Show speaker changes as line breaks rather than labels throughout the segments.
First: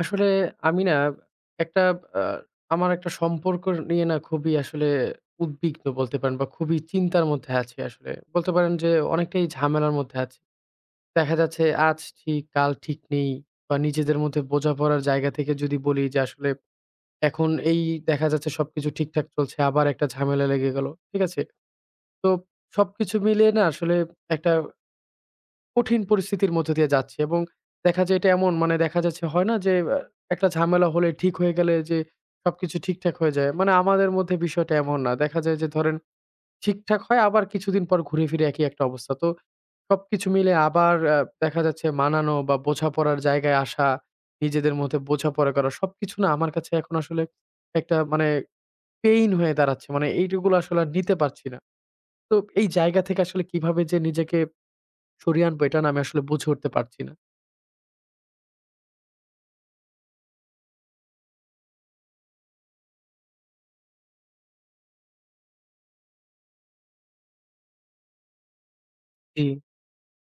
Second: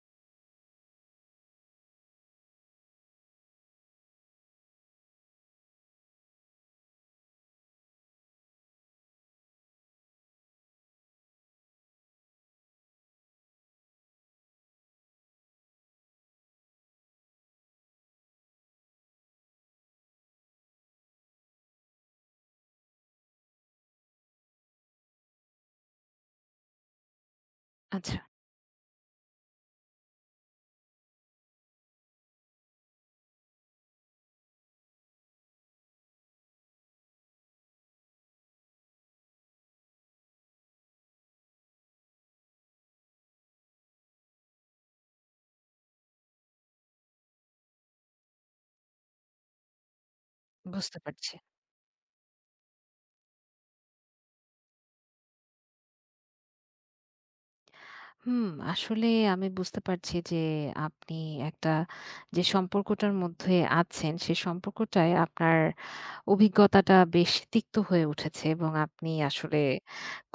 আসলে আমি না একটা আ আমার একটা সম্পর্ক নিয়ে না খুবই আসলে উদ্বিগ্ন বলতে পারেন বা খুবই চিন্তার মধ্যে আছি আসলে। বলতে পারেন যে অনেকটাই ঝামেলার মধ্যে আছি। দেখা যাচ্ছে আজ ঠিক কাল ঠিক নেই বা নিজেদের মধ্যে বোঝাপড়ার জায়গা থেকে যদি বলি যে আসলে এখন এই দেখা যাচ্ছে সবকিছু ঠিকঠাক চলছে আবার একটা ঝামেলা লেগে গেল। ঠিক আছে? তো সবকিছু মিলিয়ে না আসলে একটা কঠিন পরিস্থিতির মধ্য দিয়ে যাচ্ছি এবং দেখা
আচ্ছা,
যায় এটা এমন মানে দেখা যাচ্ছে হয় না যে একটা ঝামেলা হলে ঠিক হয়ে গেলে যে সবকিছু ঠিকঠাক হয়ে যায়। মানে আমাদের মধ্যে বিষয়টা এমন না। দেখা যায় যে ধরেন ঠিকঠাক হয় আবার কিছুদিন পর ঘুরে ফিরে একই একটা অবস্থা। তো সবকিছু মিলে আবার দেখা যাচ্ছে মানানো বা বোঝাপড়ার জায়গায় আসা, নিজেদের মধ্যে বোঝাপড়া করা সবকিছু না আমার কাছে এখন আসলে একটা মানে পেইন হয়ে দাঁড়াচ্ছে। মানে এইটুকুলো আসলে আর
বুঝতে
নিতে
পারছি।
পারছি না। তো এই জায়গা থেকে আসলে কিভাবে যে নিজেকে সরিয়ে আনবো এটা না আমি আসলে বুঝে উঠতে পারছি না।
হুম, আসলে আমি বুঝতে পারছি যে আপনি একটা যে সম্পর্কটার মধ্যে আছেন, সে সম্পর্কটায় আপনার অভিজ্ঞতাটা বেশ তিক্ত হয়ে উঠেছে এবং আপনি
জি,
আসলে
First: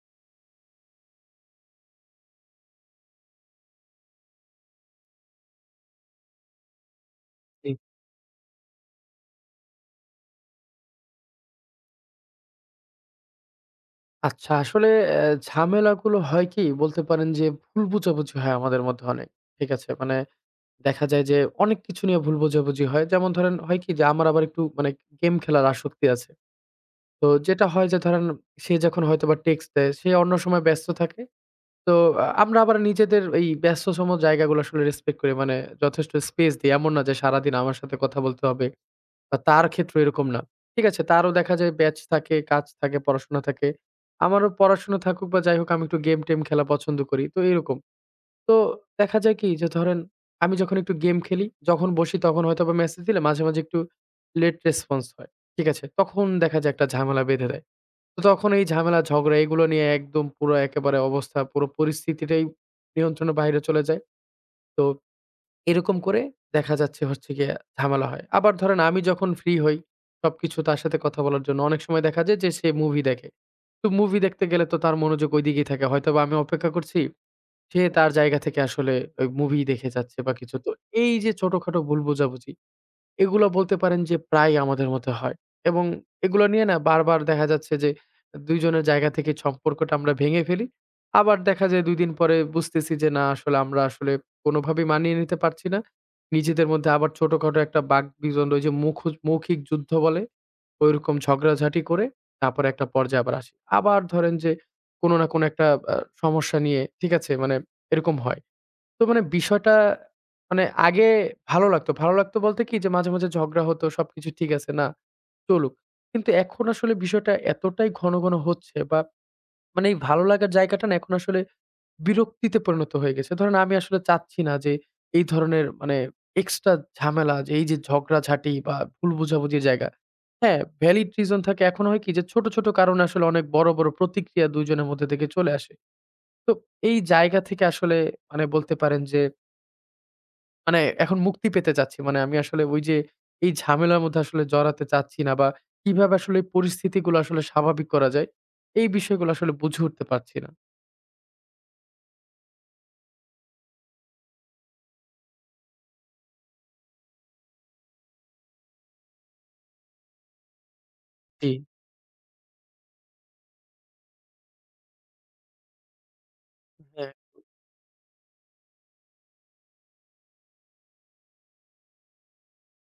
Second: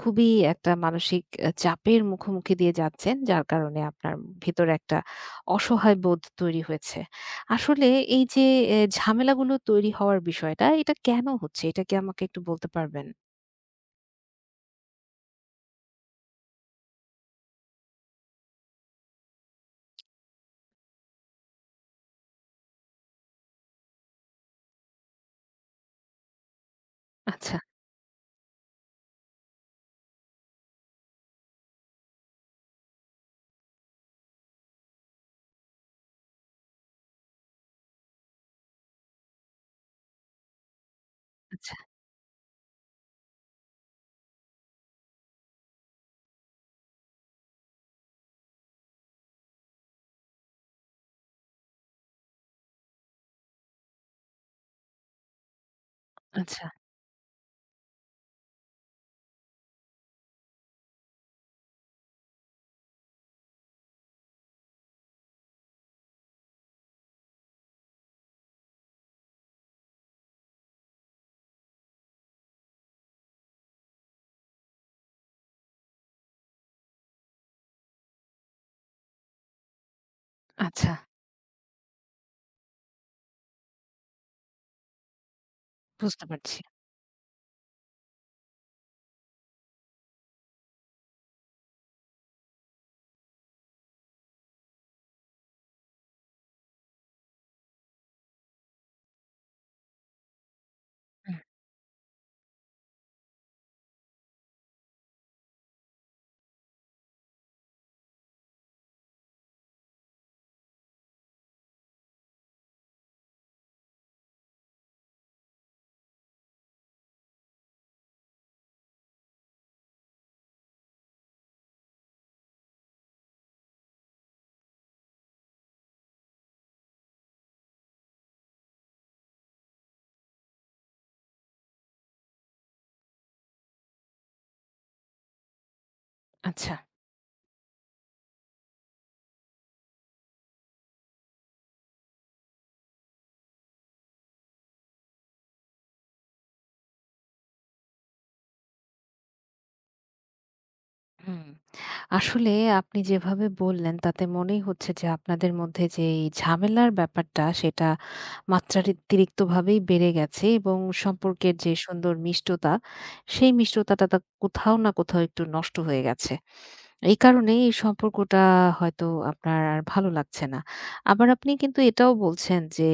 খুবই একটা মানসিক চাপের মুখোমুখি দিয়ে যাচ্ছেন, যার কারণে আপনার ভিতরে একটা অসহায় বোধ তৈরি হয়েছে।
জি।
আসলে এই যে এ ঝামেলাগুলো তৈরি হওয়ার বিষয়টা, এটা কেন হচ্ছে? এটা কি আমাকে একটু বলতে পারবেন?
আচ্ছা আসলে ঝামেলাগুলো হয় কি বলতে পারেন যে ভুল বোঝাবুঝি হয় আমাদের মধ্যে অনেক। ঠিক আছে? মানে দেখা যায় যে অনেক কিছু নিয়ে ভুল বোঝাবুঝি হয়। যেমন ধরেন হয় কি যে আমার আবার একটু মানে গেম খেলার আসক্তি আছে। তো
আচ্ছা,
যেটা হয় যে ধরেন সে যখন হয়তোবা টেক্সট দেয় সে অন্য সময় ব্যস্ত থাকে। তো আমরা আবার নিজেদের এই ব্যস্তসম জায়গাগুলো আসলে রেসপেক্ট করি। মানে যথেষ্ট স্পেস দিই। এমন না যে সারাদিন আমার সাথে কথা বলতে হবে। তার ক্ষেত্রে এরকম না। ঠিক আছে, তারও দেখা
আচ্ছা,
যায় ব্যাচ থাকে, কাজ থাকে, পড়াশোনা থাকে। আমারও পড়াশোনা থাকুক বা যাই হোক আমি একটু গেম-টেম খেলা পছন্দ করি। তো এরকম। তো দেখা যায় কি যে ধরেন আমি যখন একটু গেম খেলি, যখন বসি তখন হয়তোবা মেসেজ দিলে মাঝে, মাঝে একটু লেট রেসপন্স হয়। ঠিক আছে? তখন দেখা
আচ্ছা,
যায় একটা ঝামেলা বেঁধে দেয়। তো তখন এই ঝামেলা, ঝগড়া এগুলো নিয়ে একদম পুরো একেবারে অবস্থা পুরো পরিস্থিতিটাই নিয়ন্ত্রণের বাইরে চলে যায়। তো এরকম করে দেখা যাচ্ছে হচ্ছে গিয়ে ঝামেলা হয়। আবার ধরেন আমি যখন ফ্রি হই, সবকিছু তার সাথে কথা বলার জন্য অনেক সময় দেখা যায় যে সে মুভি দেখে। তো মুভি দেখতে গেলে তো তার মনোযোগ ঐদিকেই থাকে। হয়তোবা আমি অপেক্ষা করছি, সে তার জায়গা থেকে আসলে ওই মুভি দেখে যাচ্ছে বা কিছু। তো
আচ্ছা,
এই যে ছোটখাটো ভুল বোঝাবুঝি এগুলা বলতে পারেন যে প্রায় আমাদের মধ্যে হয় এবং
বুঝতে
এগুলো
পারছি।
নিয়ে না বারবার দেখা যাচ্ছে যে ২ জনের জায়গা থেকে সম্পর্কটা আমরা ভেঙে ফেলি। আবার দেখা যায় ২ দিন পরে বুঝতেছি যে না আসলে আমরা আসলে কোনোভাবেই মানিয়ে নিতে পারছি না। নিজেদের মধ্যে আবার ছোটখাটো একটা বাকবিতন্ড ওই যে মৌখিক যুদ্ধ বলে ওইরকম
হুম,
ঝগড়াঝাটি করে তারপরে একটা পর্যায়ে আবার আসি। আবার ধরেন যে কোনো না কোনো একটা আ সমস্যা নিয়ে ঠিক আছে? মানে এরকম হয়। তো মানে বিষয়টা মানে আগে ভালো লাগতো। ভালো লাগতো বলতে কি যে মাঝে, মাঝে ঝগড়া হতো সবকিছু ঠিক আছে না চলুক। কিন্তু এখন আসলে বিষয়টা এতটাই ঘন, ঘন হচ্ছে বা মানে এই ভালো লাগার জায়গাটা না এখন আসলে বিরক্তিতে পরিণত হয়ে গেছে। ধরেন আমি আসলে চাচ্ছি না যে এই ধরনের মানে এক্সট্রা ঝামেলা যে এই যে ঝগড়াঝাটি বা ভুল বোঝাবুঝির জায়গা। হ্যাঁ, ভ্যালিড রিজন থাকে। এখন হয় কি যে ছোট, ছোট কারণে আসলে অনেক বড়, বড় প্রতিক্রিয়া ২ জনের মধ্যে থেকে চলে আসে। তো
আচ্ছা।
এই জায়গা থেকে আসলে মানে বলতে পারেন যে মানে এখন মুক্তি পেতে চাচ্ছি। মানে আমি আসলে ওই যে এই ঝামেলার মধ্যে আসলে জড়াতে চাচ্ছি না বা কিভাবে আসলে এই পরিস্থিতিগুলো আসলে স্বাভাবিক করা যায়, এই বিষয়গুলো আসলে বুঝে উঠতে পারছি না।
হুম। আসলে আপনি যেভাবে বললেন তাতে মনেই হচ্ছে যে আপনাদের মধ্যে যে এই ঝামেলার ব্যাপারটা সেটা মাত্রাতিরিক্তভাবেই বেড়ে গেছে এবং
জি,
সম্পর্কের যে সুন্দর মিষ্টতা সেই মিষ্টতাটা তা কোথাও না কোথাও একটু নষ্ট হয়ে গেছে।
হ্যাঁ,
এই কারণেই এই সম্পর্কটা হয়তো আপনার আর ভালো লাগছে না। আবার আপনি কিন্তু এটাও বলছেন যে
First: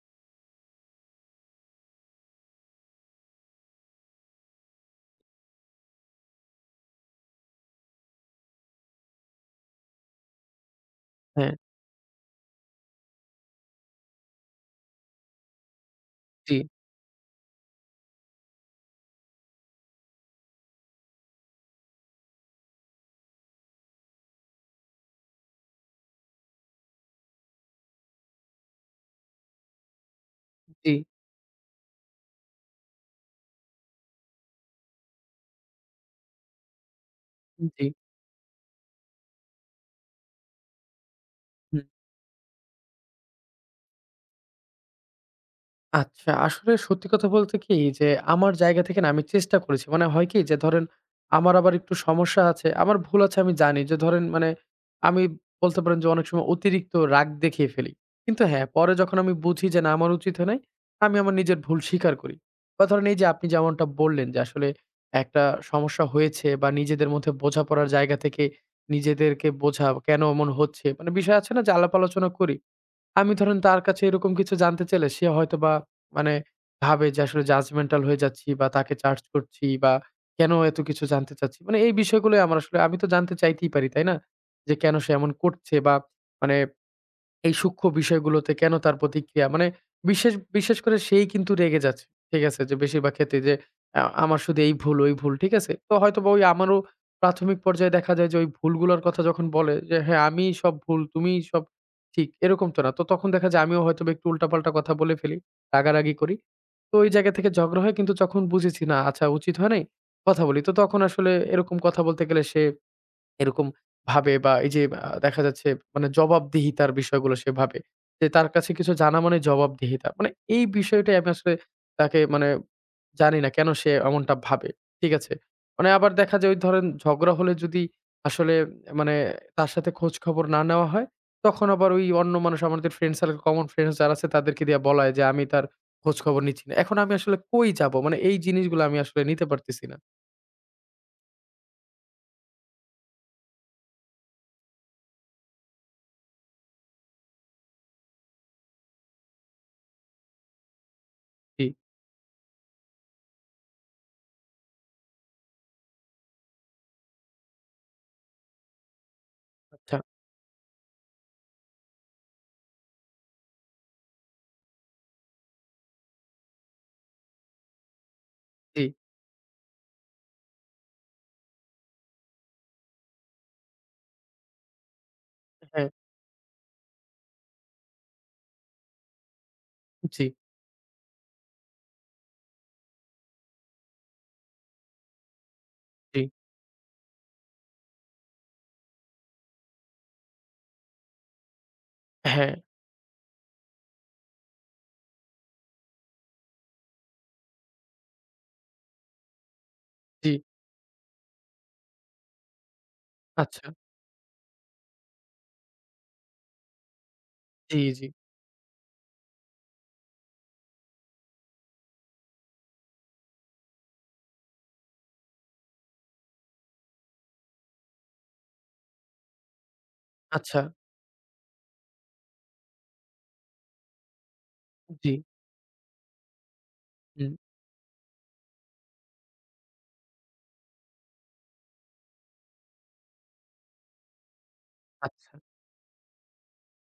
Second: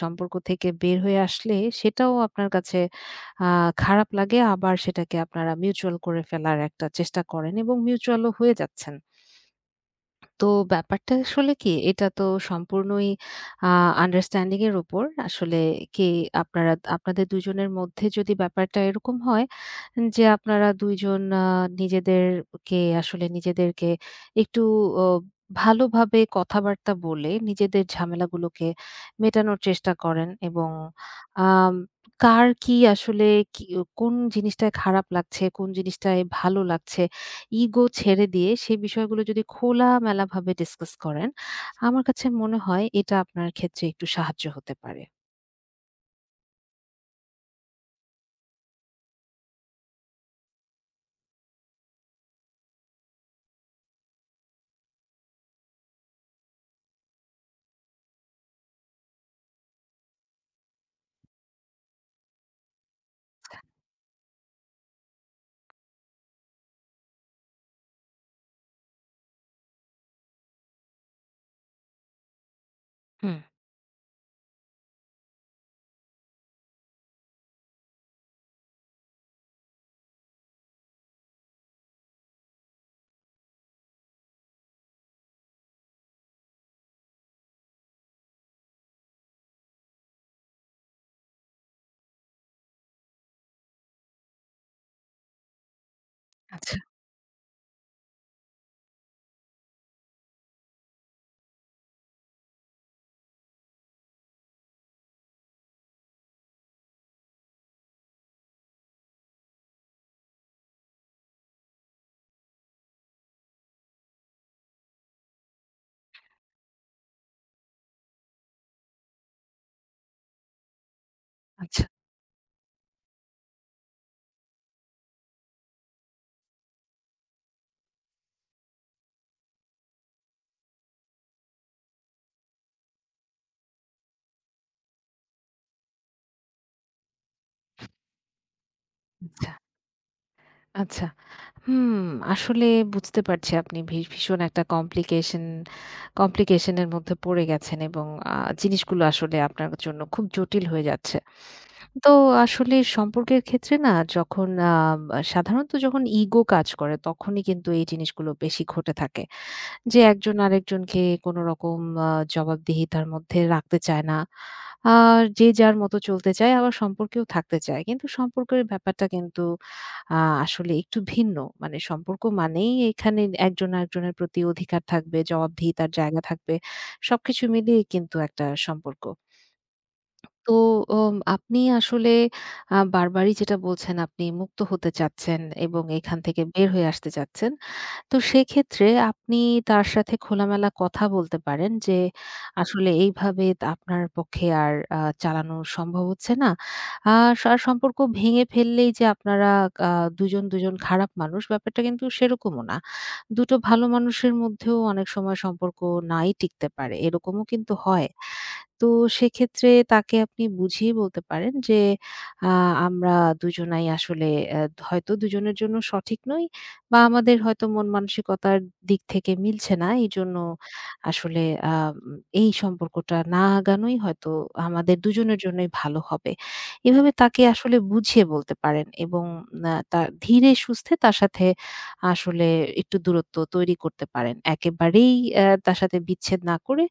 সম্পর্ক থেকে বের হয়ে আসলে সেটাও আপনার কাছে আ খারাপ লাগে। আবার সেটাকে আপনারা মিউচুয়াল করে ফেলার একটা চেষ্টা করেন এবং মিউচুয়ালও হয়ে যাচ্ছেন। তো ব্যাপারটা
হ্যাঁ,
আসলে কি, এটা তো সম্পূর্ণই আ আন্ডারস্ট্যান্ডিং এর উপর। আসলে কে
জি,
আপনারা আপনাদের ২ জনের মধ্যে যদি ব্যাপারটা এরকম হয় যে, আপনারা ২ জন নিজেদেরকে আসলে নিজেদেরকে একটু অ ভালোভাবে কথাবার্তা বলে নিজেদের ঝামেলাগুলোকে মেটানোর চেষ্টা করেন এবং
জি,
আম কার কি আসলে কি কোন জিনিসটায় খারাপ লাগছে, কোন জিনিসটায় ভালো লাগছে ইগো
জি,
ছেড়ে দিয়ে সেই বিষয়গুলো যদি খোলামেলাভাবে ডিসকাস করেন,
হুম।
আমার কাছে মনে হয় এটা আপনার ক্ষেত্রে একটু সাহায্য হতে পারে।
আচ্ছা, আসলে সত্যি কথা বলতে কি যে আমার জায়গা থেকে না আমি চেষ্টা করেছি। মানে হয় কি যে ধরেন আমার আবার একটু সমস্যা আছে। আমার ভুল আছে আমি জানি যে ধরেন মানে আমি বলতে পারেন যে অনেক সময় অতিরিক্ত রাগ দেখিয়ে ফেলি। কিন্তু হ্যাঁ, পরে যখন আমি বুঝি যে না আমার উচিত হয় নাই, আমি আমার নিজের ভুল স্বীকার করি। বা ধরেন এই যে আপনি যেমনটা বললেন যে আসলে একটা সমস্যা হয়েছে বা নিজেদের মধ্যে বোঝাপড়ার জায়গা থেকে নিজেদেরকে বোঝা কেন এমন হচ্ছে মানে বিষয় আছে না যে আলাপ আলোচনা করি। আমি
হুম।
ধরেন তার কাছে এরকম কিছু জানতে চাইলে সে হয়তোবা মানে ভাবে যে আসলে judgemental হয়ে যাচ্ছি বা তাকে চার্জ করছি বা কেন এত কিছু জানতে চাচ্ছি। মানে এই বিষয়গুলোই আমার আসলে আমি তো জানতে চাইতেই পারি, তাই না? যে কেন সে এমন করছে বা মানে এই সূক্ষ্ম বিষয়গুলোতে কেন তার প্রতিক্রিয়া? মানে বিশেষ বিশেষ করে সেই কিন্তু রেগে যাচ্ছে। ঠিক আছে? যে বেশিরভাগ ক্ষেত্রে যে আমার শুধু এই ভুল, ওই ভুল। ঠিক আছে? তো হয়তোবা ওই
আচ্ছা,
আমারও প্রাথমিক পর্যায়ে দেখা যায় যে ওই ভুলগুলোর কথা যখন বলে যে, "হ্যাঁ, আমিই সব ভুল, তুমিই সব ঠিক।" এরকম তো না। তো তখন দেখা যায় আমিও হয়তোবা একটু উল্টাপাল্টা কথা বলে ফেলি, রাগারাগি করি। তো ওই জায়গা থেকে ঝগড়া হয় কিন্তু যখন বুঝেছি না, আচ্ছা উচিত হয় নাই, কথা বলি। তো তখন আসলে এরকম কথা বলতে গেলে সে এরকম ভাবে বা এই যে দেখা যাচ্ছে মানে জবাবদিহিতার বিষয়গুলো সে ভাবে। যে তার কাছে কিছু জানা মানে জবাবদিহিতা। মানে এই বিষয়টাই আমি আসলে
আচ্ছা,
তাকে মানে জানি না কেন সে এমনটা ভাবে। ঠিক আছে? মানে আবার দেখা যায় ওই ধরেন ঝগড়া হলে যদি আসলে মানে তার সাথে খোঁজ খবর না নেওয়া হয়, তখন আবার ওই অন্য মানুষ আমাদের ফ্রেন্ড সার্কেল কমন ফ্রেন্ডস যারা আছে তাদেরকে দিয়ে বলায় যে আমি তার খোঁজ খবর নিচ্ছি না। এখন আমি আসলে কই যাবো? মানে এই জিনিসগুলো আমি আসলে নিতে
আচ্ছা,
পারতেছি না।
আচ্ছা। হুম, আসলে বুঝতে পারছি আপনি ভীষণ একটা কমপ্লিকেশন কমপ্লিকেশন এর মধ্যে পড়ে গেছেন এবং আ জিনিসগুলো আসলে আপনার জন্য খুব জটিল হয়ে যাচ্ছে।
জি,
তো আসলে সম্পর্কের ক্ষেত্রে না যখন সাধারণত যখন ইগো কাজ করে তখনই কিন্তু এই জিনিসগুলো বেশি ঘটে থাকে।
আচ্ছা।
যে একজন আরেকজনকে কোনরকম আ জবাবদিহিতার মধ্যে রাখতে চায় না। আ যে যার মতো চলতে চায়, আবার সম্পর্কেও থাকতে চায়। কিন্তু সম্পর্কের
আচ্ছা, জি,
ব্যাপারটা কিন্তু আ আসলে একটু ভিন্ন। মানে সম্পর্ক মানেই এখানে একজন আরেকজনের প্রতি অধিকার থাকবে,
হ্যাঁ,
জবাবদিহিতার জায়গা থাকবে। সবকিছু মিলিয়ে কিন্তু একটা সম্পর্ক।
জি,
তো আপনি আসলে বারবারই যেটা বলছেন আপনি মুক্ত হতে চাচ্ছেন এবং এখান
জি,
থেকে বের হয়ে আসতে চাচ্ছেন। তো সেক্ষেত্রে আপনি তার সাথে খোলামেলা কথা বলতে পারেন যে,
হ্যাঁ।
আসলে এইভাবে তা আপনার পক্ষে আর চালানো সম্ভব হচ্ছে না। আ স আর সম্পর্ক ভেঙে ফেললেই যে আপনারা আ
জি,
দুজন খারাপ মানুষ ব্যাপারটা কিন্তু সেরকমও না। দুটো
আচ্ছা।
ভালো মানুষের মধ্যেও অনেক সময় সম্পর্ক নাই টিকতে পারে। এরকমও কিন্তু
জি, জি।
হয়। তো সেক্ষেত্রে তাকে আপনি বুঝিয়ে বলতে পারেন যে, আ আমরা দুজনাই আসলে হয়তো দুজনের জন্য সঠিক নই বা আমাদের হয়তো মন মানসিকতার দিক থেকে মিলছে না। এজন্য
আচ্ছা,
আসলে আ এই সম্পর্কটা না আগানোই হয়তো আমাদের
জি,
দুজনের জন্যই ভালো হবে। এভাবে
হুম,
তাকে আসলে বুঝিয়ে বলতে পারেন এবং তা ধীরে সুস্থে তার সাথে আসলে একটু দূরত্ব তৈরি করতে পারেন। একেবারেই
আচ্ছা,
তার সাথে বিচ্ছেদ না করে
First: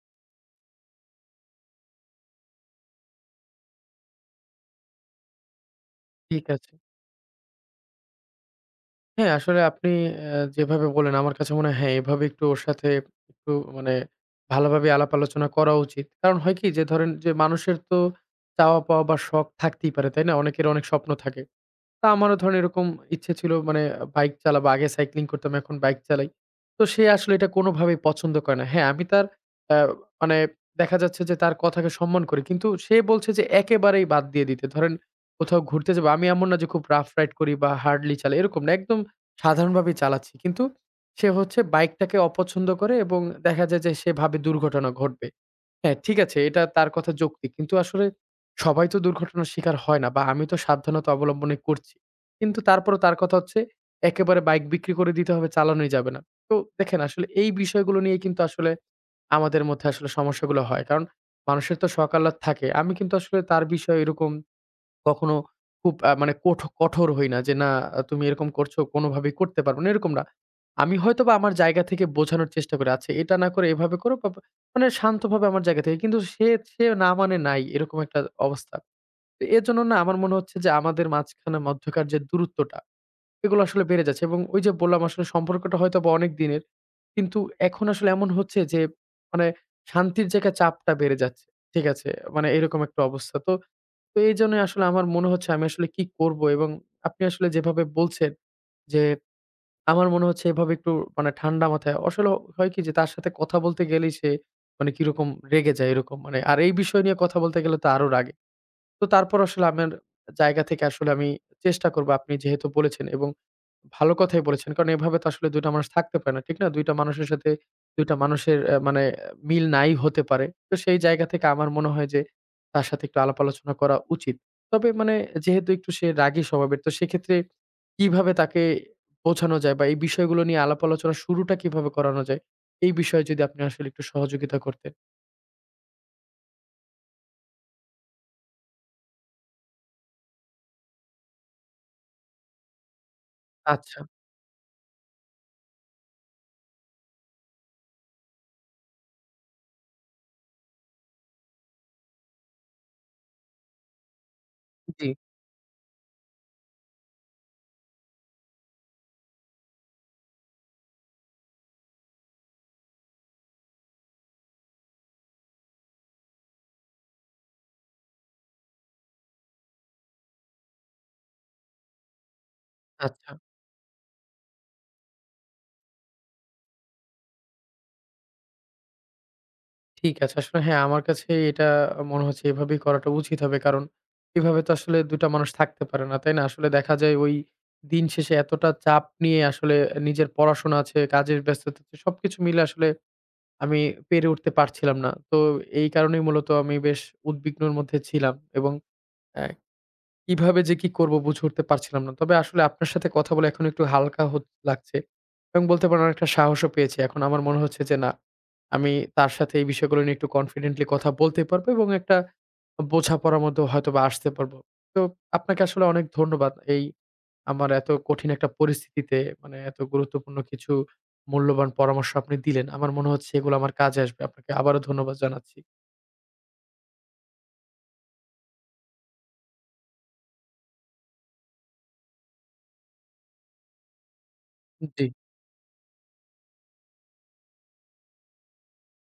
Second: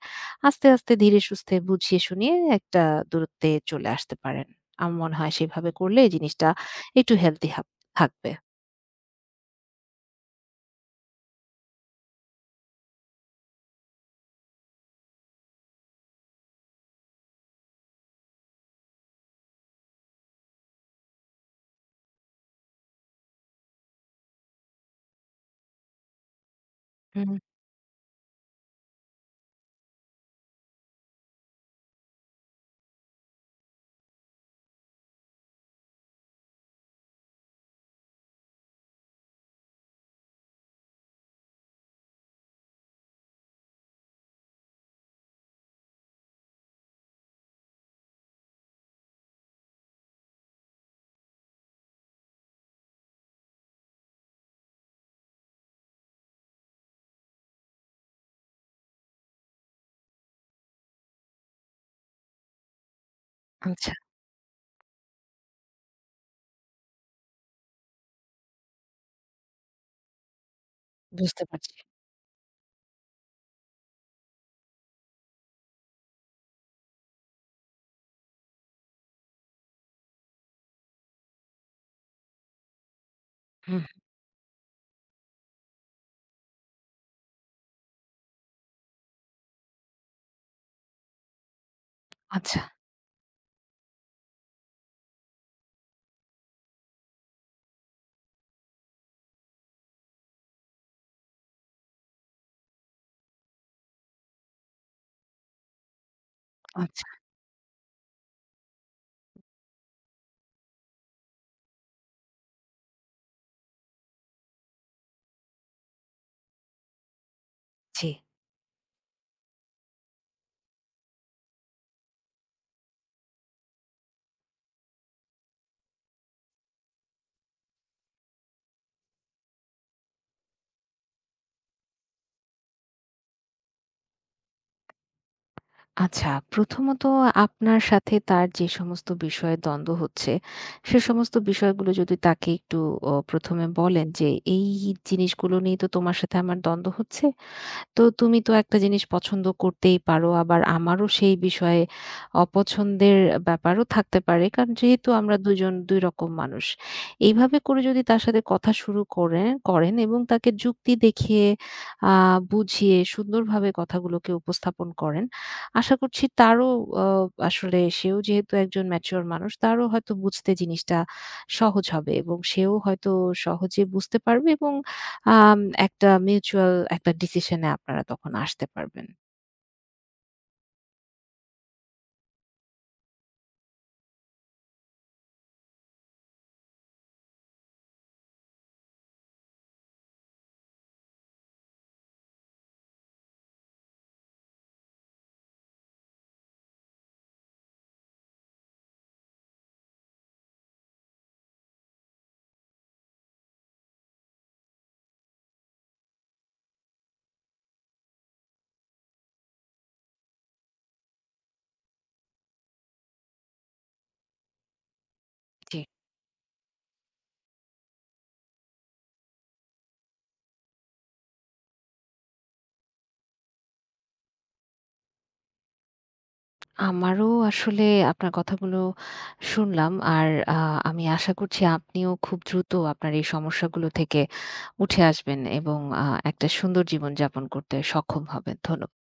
আস্তে, আস্তে ধীরে সুস্থে বুঝিয়ে শুনিয়ে একটা দূরত্বে চলে আসতে পারেন। আমার মনে হয় সেভাবে করলে এই
ঠিক
জিনিসটা
আছে।
একটু হেলদি হাব থাকবে।
হ্যাঁ, আসলে আপনি যেভাবে বললেন আমার কাছে মনে হয় হ্যাঁ, এভাবে একটু ওর সাথে একটু মানে ভালোভাবে আলাপ আলোচনা করা উচিত। কারণ হয় কি যে ধরেন যে মানুষের তো চাওয়া পাওয়া বা শখ থাকতেই পারে, তাই না? অনেকের অনেক স্বপ্ন থাকে। তা আমারও ধরেন এরকম ইচ্ছে ছিল মানে বাইক চালাবো। আগে সাইক্লিং করতাম, এখন বাইক চালাই। তো সে
হুম,
আসলে এটা কোনোভাবেই পছন্দ করে না। হ্যাঁ, আমি তার আ মানে দেখা যাচ্ছে যে তার কথাকে সম্মান করি। কিন্তু সে বলছে যে একেবারেই বাদ দিয়ে দিতে। ধরেন কোথাও ঘুরতে যাবো। আমি এমন না যে খুব রাফ রাইড করি বা হার্ডলি চালাই, এরকম না। একদম সাধারণভাবেই চালাচ্ছি। কিন্তু সে হচ্ছে বাইকটাকে অপছন্দ করে এবং দেখা যায় যে সে ভাবে দুর্ঘটনা ঘটবে। হ্যাঁ, ঠিক আছে। এটা তার কথা যৌক্তিক। কিন্তু আসলে সবাই তো দুর্ঘটনার শিকার হয় না বা আমি তো সাবধানতা অবলম্বনই করছি। কিন্তু তারপরও তার কথা হচ্ছে একেবারে বাইক বিক্রি করে দিতে হবে, চালানোই যাবে না। তো দেখেন আসলে এই বিষয়গুলো নিয়ে কিন্তু আসলে আমাদের মধ্যে আসলে সমস্যাগুলো হয়। কারণ মানুষের তো শখ আহ্লাদ থাকে। আমি কিন্তু আসলে তার
আচ্ছা,
বিষয়ে এরকম কখনো খুব মানে কঠোর হই না যে, "না আহ, তুমি এরকম করছো, কোনোভাবেই করতে পারবে না," এরকম না। আমি হয়তোবা
বুঝতে
আমার
পারছি।
জায়গা থেকে বোঝানোর চেষ্টা করি, "আচ্ছা এটা না করে এভাবে করো বা বা" মানে শান্তভাবে আমার জায়গা থেকে। কিন্তু সে সে না মানে নাই এরকম একটা অবস্থা। তো এর জন্য না আমার মনে হচ্ছে যে আমাদের মাঝখানে মধ্যকার যে দূরত্বটা, এগুলো
হুম।
আসলে বেড়ে যাচ্ছে এবং ওই যে বললাম আসলে সম্পর্কটা হয়তোবা অনেক দিনের। কিন্তু এখন আসলে এমন হচ্ছে যে মানে শান্তির জায়গায় চাপটা বেড়ে যাচ্ছে। ঠিক আছে? মানে
আচ্ছা,
এরকম একটা অবস্থা। তো তো এইজন্যই আসলে আমার মনে হচ্ছে আমি আসলে কি করব? এবং আপনি আসলে যেভাবে বলছেন যে, আমার মনে হচ্ছে এভাবে একটু মানে ঠান্ডা মাথায় আসলে হয় কি যে তার সাথে কথা বলতে গেলেই সে মানে কিরকম রেগে যায় এরকম মানে। আর এই বিষয়
আচ্ছা।
নিয়ে কথা বলতে গেলে তো আরো রাগে। তো তারপর আসলে আমার জায়গা থেকে আসলে আমি চেষ্টা করব আপনি যেহেতু বলেছেন এবং ভালো কথাই বলেছেন। কারণ এভাবে তো আসলে ২ টা মানুষ থাকতে পারে না। ঠিক না? ২ টা মানুষের সাথে ২
জি।
টা মানুষের মানে মিল নাই হতে পারে। তো সেই জায়গা থেকে আমার মনে হয় যে তার সাথে একটু আলাপ আলোচনা করা উচিত। তবে মানে যেহেতু একটু সে রাগী স্বভাবের তো সেক্ষেত্রে কিভাবে তাকে বোঝানো যায় বা এই বিষয়গুলো নিয়ে আলাপ আলোচনা শুরুটা কিভাবে করানো যায়? এই বিষয়ে যদি আপনি আসলে একটু সহযোগিতা করতেন।
আচ্ছা, প্রথমত আপনার সাথে তার যে সমস্ত বিষয়ে দ্বন্দ্ব হচ্ছে, সে সমস্ত বিষয়গুলো যদি তাকে একটু ১ম এ
আচ্ছা,
বলেন যে, "এই জিনিসগুলো নিয়ে তো তোমার সাথে আমার দ্বন্দ্ব হচ্ছে।" তো তুমি তো একটা জিনিস পছন্দ করতেই পারো আবার আমারও সেই বিষয়ে অপছন্দের ব্যাপারও থাকতে পারে, কারণ
জি,
যেহেতু আমরা দুজন দুই রকম মানুষ। এইভাবে করে যদি তার সাথে কথা শুরু করেন করেন এবং তাকে যুক্তি দেখিয়ে বুঝিয়ে সুন্দরভাবে কথাগুলোকে উপস্থাপন করেন, আশা করছি তারও আহ, আসলে সেও যেহেতু একজন ম্যাচিওর মানুষ তারও হয়তো বুঝতে জিনিসটা সহজ হবে এবং সেও হয়তো
আচ্ছা।
সহজে বুঝতে পারবে এবং আম একটা মিউচুয়াল একটা ডিসিশন এ আপনারা তখন আসতে পারবেন।
ঠিক আছে। আসলে হ্যাঁ, আমার কাছে এটা মনে হচ্ছে এভাবেই করাটা উচিত হবে। কারণ এভাবে তো আসলে ২ টা মানুষ থাকতে পারে না, তাই না? আসলে দেখা যায় ওই দিন শেষে এতটা চাপ নিয়ে আসলে নিজের পড়াশোনা আছে, কাজের ব্যস্ততা আছে, সবকিছু মিলে আসলে আমি পেরে উঠতে পারছিলাম না। তো এই কারণেই মূলত আমি বেশ উদ্বিগ্নর মধ্যে ছিলাম এবং অ্যা কিভাবে যে কি করব বুঝে উঠতে পারছিলাম না। তবে আসলে আপনার সাথে কথা বলে এখন একটু হালকা লাগছে এবং বলতে পারেন অনেকটা সাহসও পেয়েছি। এখন আমার মনে হচ্ছে যে না, আমি তার সাথে এই বিষয়গুলো নিয়ে একটু কনফিডেন্টলি কথা বলতে পারবো এবং একটা বোঝাপড়ার মধ্যেও হয়তোবা আসতে পারবো। তো আপনাকে
জি।
আসলে অনেক ধন্যবাদ। এই আমার এত কঠিন একটা পরিস্থিতিতে মানে এত গুরুত্বপূর্ণ কিছু মূল্যবান পরামর্শ আপনি দিলেন। আমার মনে হচ্ছে এগুলো আমার কাজে আসবে। আপনাকে আবারও ধন্যবাদ জানাচ্ছি।
আমারও আসলে আপনার কথাগুলো শুনলাম। আর আমি আশা করছি আপনিও খুব দ্রুত আপনার এই সমস্যাগুলো থেকে উঠে
জি।
আসবেন এবং একটা সুন্দর জীবনযাপন করতে সক্ষম হবেন। ধন্য